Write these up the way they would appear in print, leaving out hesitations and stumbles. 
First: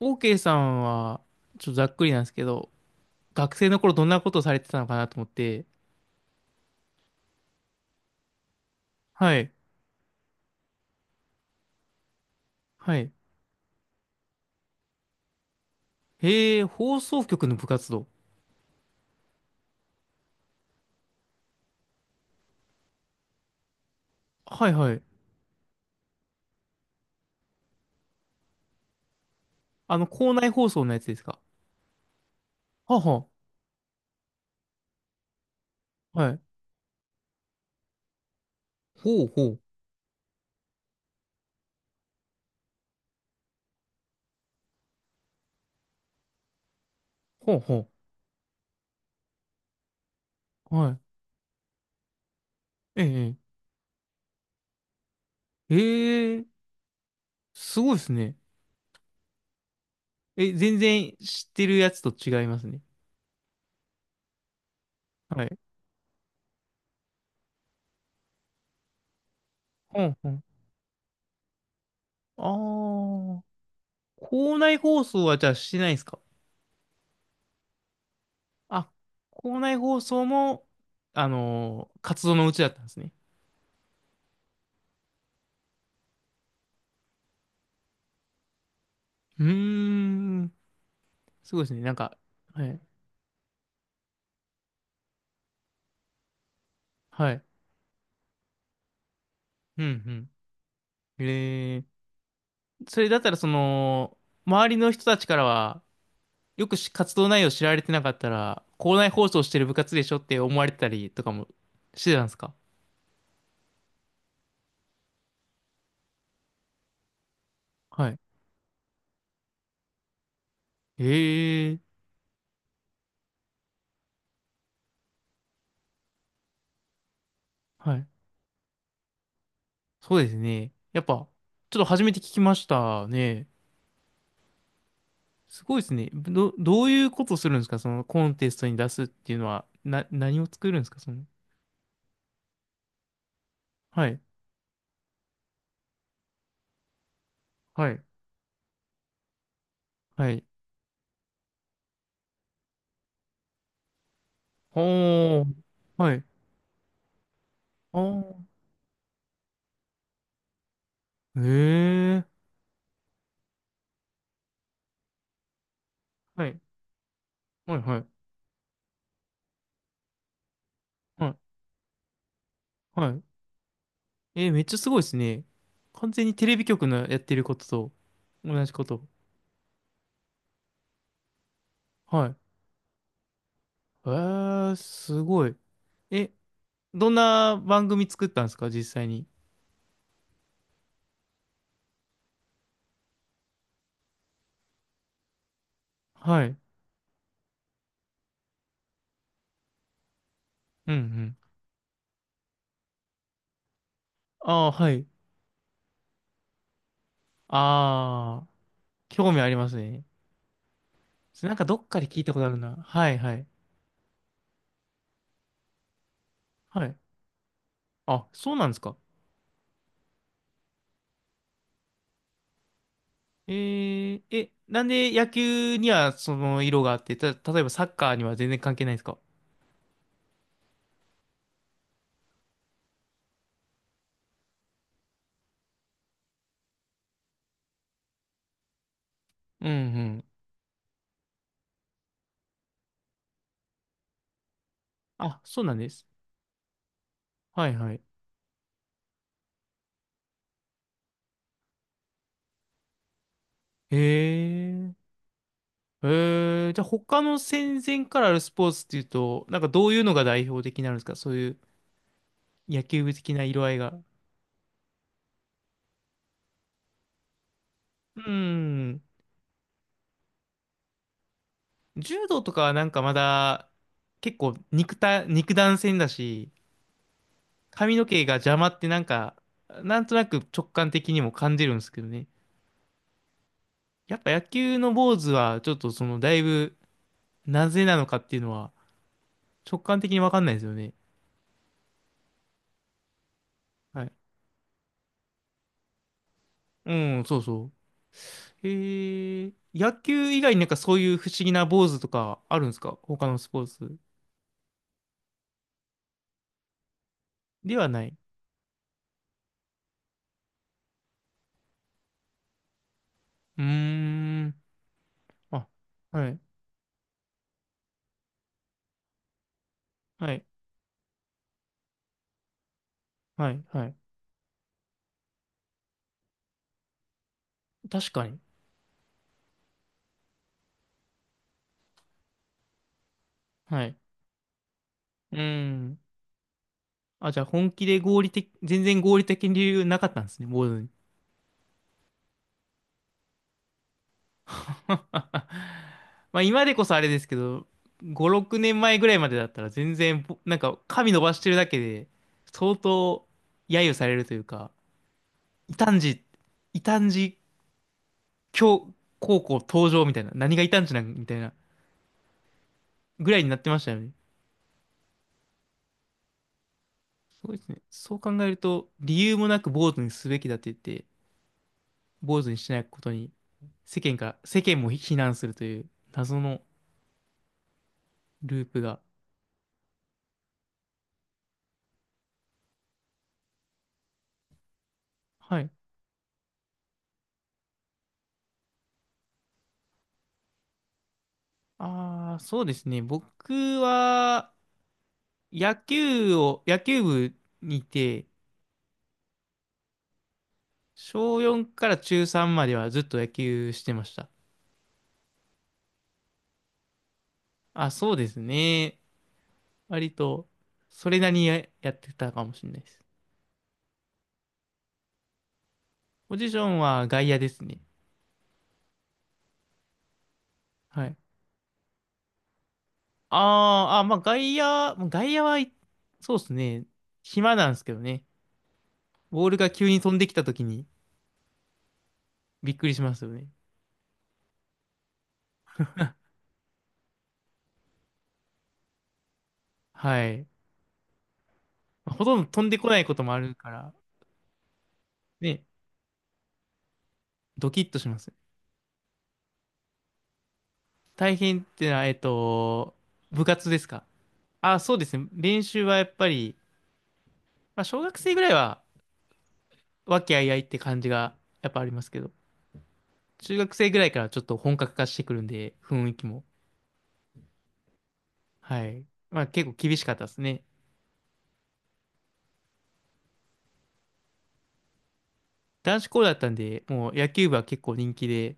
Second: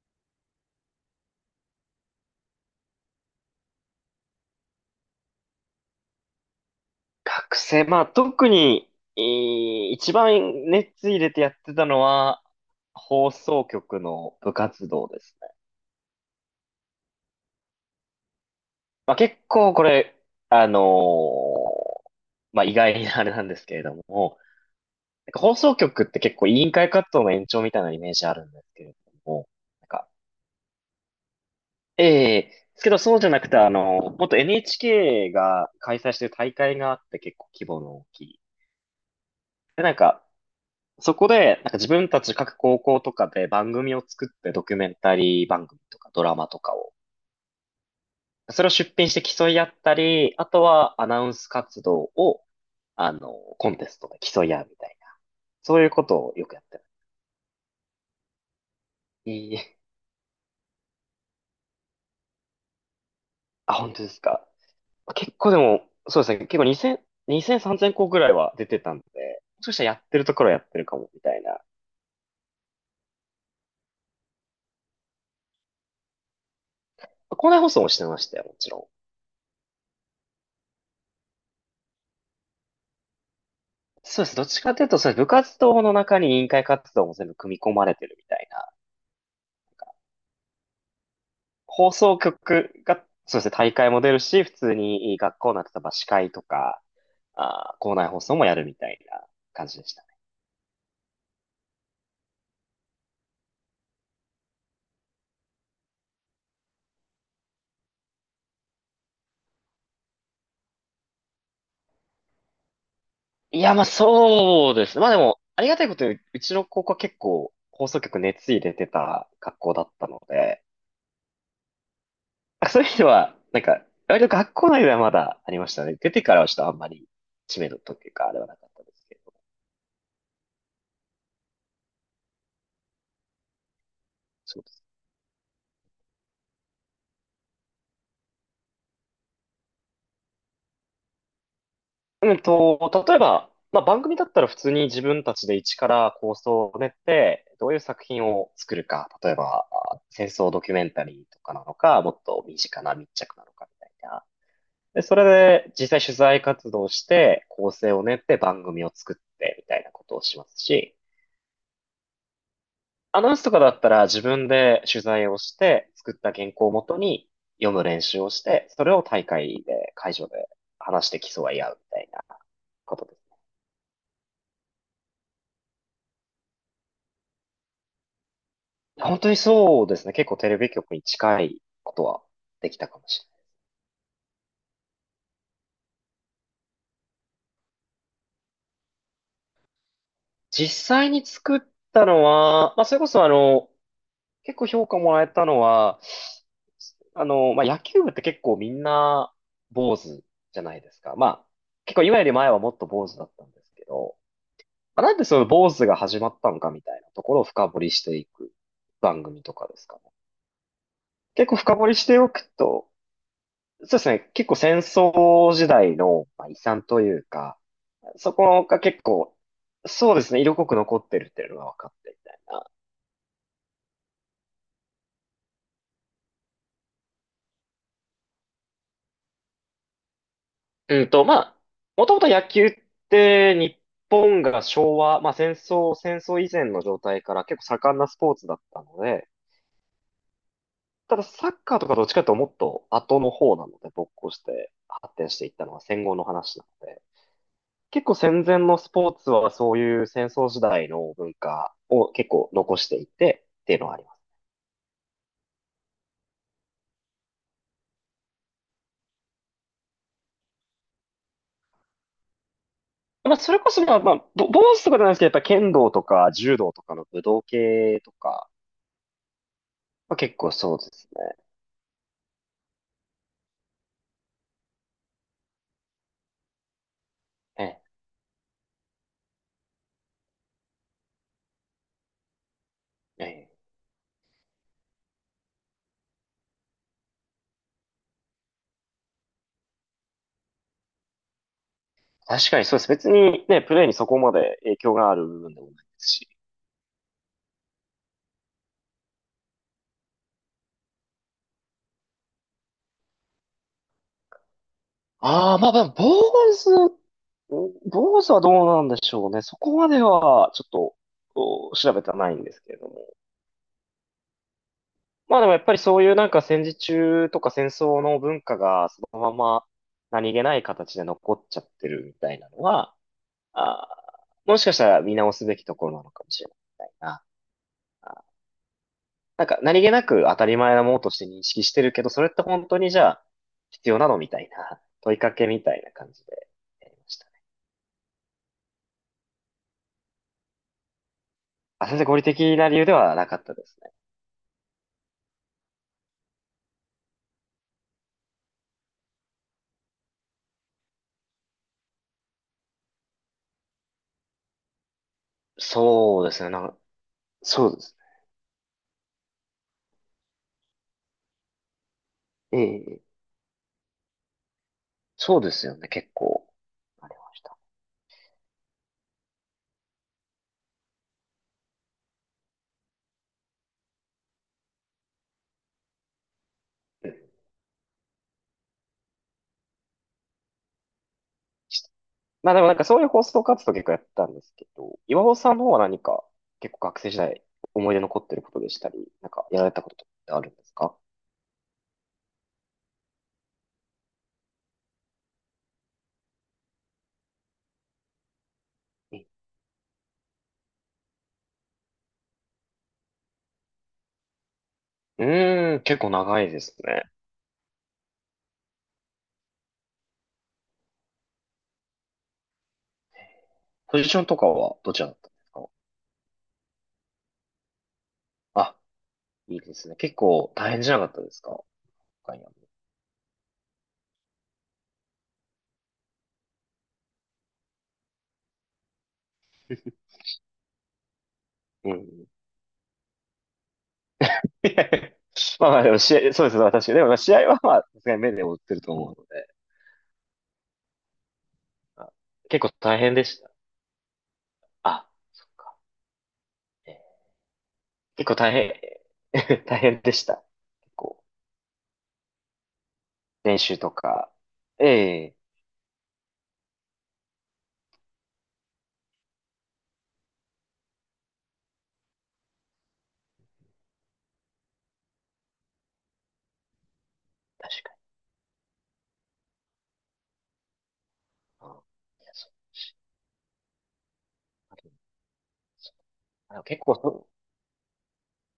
OK さんは、ちょっとざっくりなんですけど、学生の頃どんなことをされてたのかなと思って、学生、まあ特に、はい、一番熱入れてやってたのは、はい。放送局の部活動ですね。へえ、放送局の部活動。まあ結構これ、あのーまあ意外なあれなんですけれども、はいはい。なんか放送局って結構委員会活動の延長みたいなイメージあるんですけれども、なんあの、か、校内放送のやつですか？えですけはどあそうじはゃなくて、あの、もっと NHK が開催しあ、てはるい。大会があって結構規模の大きい。ほうほう、で、なんか、そこで、なんか自分たち各高校とかで番組を作ってドキュメンタリー番組とかドラマとかを、ほうほそれを出品して競い合ったり、あとう、ははアい。ナウンス活動を、えあの、え、コンテストで競い合うみたいな。えそういうことをえへよえ、くやってる。すごいですね。いいえ、全然知ってるやつと違いますね。あ、本当ですか？結は構でい。も、そうですね。結構2000、2 0 0 3000校ぐらいは出てたんで、もしかしたらやほっんてるほとん。ころはやってるかも、みたいな。ああ、校内放送はじゃあしてないんですか？校内放送もしてましたよ、もちろん。あ、校内放送も、活動のうちだったんですね。そうです。どっちかというと、そうです、部活動の中に委員会活動も全部組み込まれてるみたいな、うーん。すごいですね。放なんか、送は局い。が、そうですね、大会も出るし、普通に学校の例えば司会とか、はい。あー、校内放送もやるみたいな感じうん、でしたね。うん。えー、それだったら、その、周りの人たちからは、よくし活動内容知られてなかったら、校内放送してる部活でしょって思われてたりとかもしてたんですか？いや、まあそうですね。まあでも、ありがたいことに、うちの高校は結構放送はい。局熱入れてた学校だったので、えー、あそういう意味では、なんか、割と学校内ではまだありましたね。出てからはちょっとあんまり知名度とはい。いうか、あれはなかったですけど。そうですね。やっぱ、ちょっと初めて聞きましたね。そうです。すごいですね。どういうことするんですか、そのコンテストに出すっていうのは、何を作るんですか、その。うんと、例えば、まあ、番は組い。だったら普通に自分たちで一から構想を練って、どういうはい。作品を作るか、例えば、あ戦はい。争ドキュメンタリーとかなのか、もっと身近な密着なのかみたいな。で、それおー、で実際は取い。材活動して、構成を練ってお番組を作ってみたいなことをしますし、ー、えー、アナウンスとかだったら自分で取材をして、作ったは原い、稿をもとに読はい、むは練い、習をして、それを大会で、会場で話してはい、競い合うみたいなことはですい。ね。えー、めっちゃすごいですね。完全にテレビ局のやってることと同じこと。本当にそうですね。結構テレビ局に近いことははい。できたかもしれない。えー、すごい。え、どんな番組作ったんですか、実際に？実際に作ったのは、まあ、それこそあの、結構評価もらえたのは、はい。あの、まあ、野球部って結構みんな坊主じゃないでうん、うすか。まん。あ、結構今より前はもっと坊主だったんですけど、ああ、はまい。あ、なんでその坊主が始まったのかみたいなところを深掘りしていああ、く番興味組あとりかますですかね。ね。結なん構かど深っ掘りかしでて聞いおたこくとあるな。と、はい、はい。そうですね、結構戦争時代のまあ遺産はい。というか、あ、そそうこなんですがか？結構、そうですね、色濃く残ってるっていうのが分かってみたいな。え、なんで野球にはその色があって、例えばサッカーには全然関係ないですか？うんと、まあ、もともと野球って日本が昭和、まあ戦争以前の状態から結構盛んなスポーツだったので、うんうん。ただサッカーとかどっちかというともっと後の方なので、勃興して発展しあ、ていっそうたのなんはで戦す。後の話なので、はいはい。結構戦前のスポーツはそういう戦争時代の文化を結構残していてっていうのはへあります。え、へえ、じゃあ他の戦前からあるスポーツっていうと、なんかどういうのが代表的になるんですか、そういう野球部ま的あ、なそれ色合こいそ、まあ、が。まあ、ぼ坊主とかじゃないですけど、やっぱ剣道とか柔道とかの武道系とうか、ん。まあ、結構そうですね。柔道とかはなんかまだ結構肉弾戦だし、髪の毛が邪魔ってなんか、なんとなく直感的にも感じるんですけどね。ええ、ええ。やっぱ野球の坊主は、ちょっとその、だいぶ、なぜなのかっていうのは、直感的にわかんないですよね。確かにそうです。別にね、プレイにはそい。こまで影響がある部分でもないですし。うん、そうそう。へえ、野球以外になんかそういう不思議な坊主とかあるんですか、他のスポーツああ、まあまあ、坊主、では？ない。坊主はどうなんでしょうね。そこまでは、ちょっと、お調べてはないんですけれども。うーん。まあでもやっあ、ぱりそういうなはんい、か戦時中とか戦争の文化がそのままは何気い、ない形で残っちゃってるみたいなのは、はい、はあい。ー、もしかしたら見直すべきところなのかもしれない、みたいな。確あーかに。なんか何気なく当たり前なものとして認識してるけど、それって本当にじゃあは必い。要なのみたいな問いかうーけみたいなん。感じでやりましたね。あ、じゃあ本気で合理的、全然合理的に理由なかったんですね、坊主に。あ、全然合理的な理由ではなかったですね。まあ今でこそあれですけど、5、6年前ぐらいまでだったら全然、なんか髪伸ばしてるだけで、相当揶揄されるというか、異端児、そうですね。なんか、異端児そうです教高校登場みたいな、何が異端児なんみたいなね。ええ、ぐらいになってましたよね。そうですよね。結構。ありますしごた。いですね。そう考えると、理由もなく坊主にすべきだって言って、坊主にしないことに、世間も非難するという謎のうん。ループが。まあでもなんかそういう放送活動結構やったんですけど、岩尾さんはの方い。は何か結構学生時代思い出残ってることでしたり、なんかやられたこととかってあるんですか？ああ、そうですね。僕は、野球部にいて、う小4から中3まではずっと野球してました。ーん、結構長いですね。あ、そうですね。割と、それなりにややってたかもしれないです。ポジションとかはどちらだったんですか？ポジションは外野ですね。あ、いいですね。結構大変じゃはなかっい。たですか、他には？あーあ、まあ外野、もう外野は、いそうですね。暇なんですけどね。ボールが急に飛んできた時にうん。びっくりしますよね。いや、まあまあでも試合、そうですね、私。でもまあ試合はまあ、さすがに目で追ってると思うので、はい。まああほとんど結飛ん構でこな大いこ変とでもあした。るから、あ、そっね、か。えードキッとしま結す。構大変、大変でした。結構、大変ってのは、部練活で習すとか？か。あ、そうですね。ええ、練習はやっぱり、まあ、小学生ぐらいは和気あいあいって感じがやっぱありますけど、中学生ぐらいからちょっと本格化してくるんで、雰囲気も。確かはい。まあ結構厳しかったですね。に。うんいやそう男子校だったあんでも結で、構そもうう、野球部は結構人気で、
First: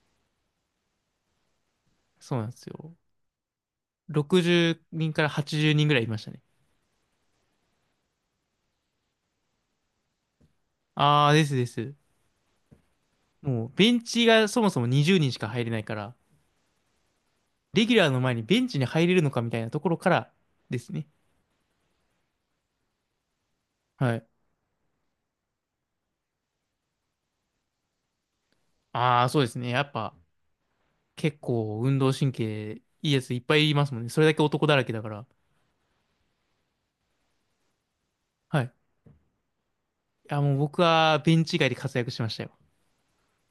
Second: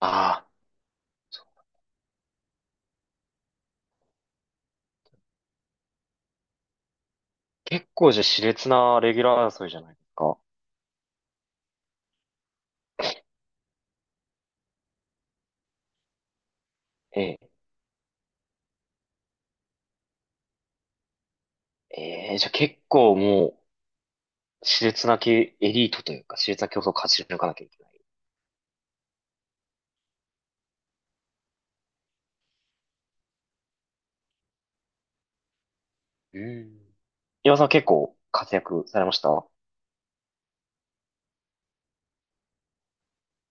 ああ、そう、そうなんですよ。60人から80人ぐらいいましたね。結構じゃあ熾烈なレギュラー争いじゃないですか。ああ、ですです。もうベンチがそもそも20人しか入れないから、ええ、レギュラーの前にベンチに入れるのかみたいなところからですね。ええ、じゃあ結構もはい。う、熾烈なけエリートというか、熾烈な競争を勝ち抜かなきゃいけない。ああ、そうですね。やっぱ、結構運動神経いいやついっぱいいますもんね。それだけ男だらけだから。うん。岩尾さんは結構活はい。い躍されました？や、もう僕はベンチ外で活躍しましたよ。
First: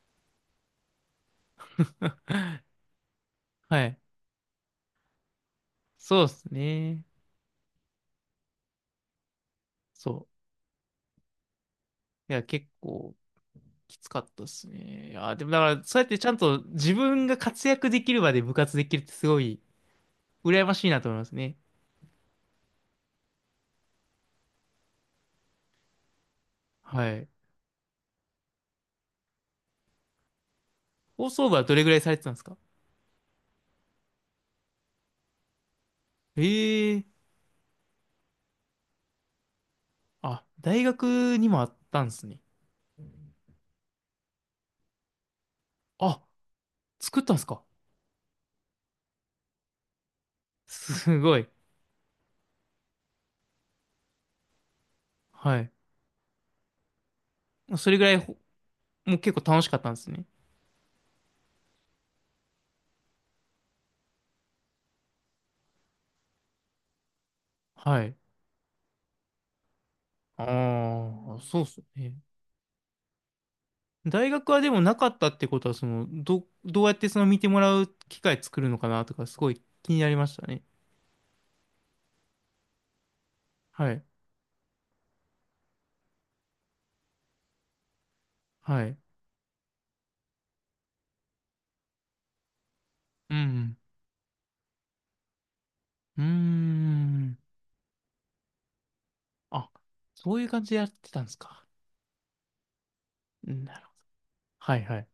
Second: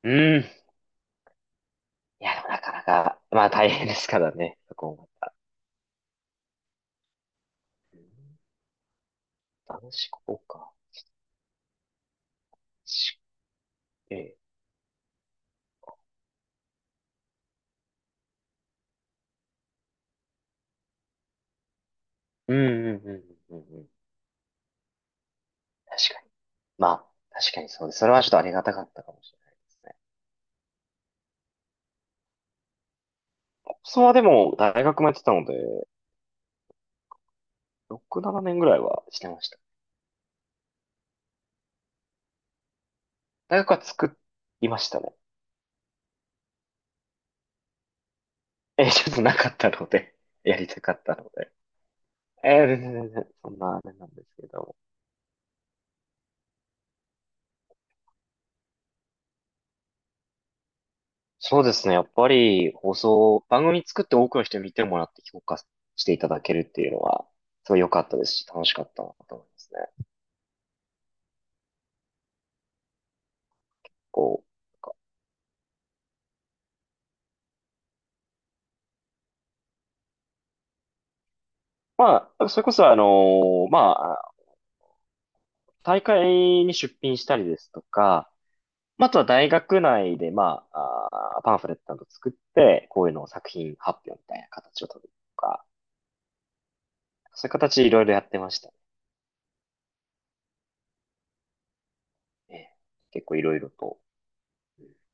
うん。いや、でもなかなか、まあ大は変でい。すからね、そこも。そうですね。男子そ校か。う。いや、結構しきつえかっえ。たですね。いや、でもだから、そうやってちゃんと自分が活躍できる場で部活できるってすごい羨ましいなと思いますね。うんうんうんうんうん。確かに。まあ、はい。確かにそうです。それはちょっとありがたかったかもしれないですね。放送部はどれぐらいされてたんですか？それはでも、大学もやってたので、ええ、6、7年ぐらいはしてました。あ、大学にもあったんですね。大学は作りましたね。あ、作ったんですか？ え、ちょっとなかったので、やりたかったすのごい。で。全然、そんなあれなんですけど。はい。それぐらいもう結構楽しかったんですね。そうですね、やっぱり放送、番組作って多くの人に見てもらって評価していただけるっていうのは、すごい良はかっい。たですし、楽しかったなと思いますね。ああ、そうっすね。大こ学はでう、なもんかなかったってことは、その、どうやってその見てもらう機会作るのかなとか、すごい気になりましたね。まあ、それこそはまい。あ、大会に出品したりですとか、はい。まああとは大学内で、まあ、あーパンフレットなど作って、こういうのをう作品ん。発表みたいな形を取るとか、うーん。そういう形でいろいろやってました。あ、そういう感じでやってたんですか。ええ、結構いろいろなるほど。と。はいはい。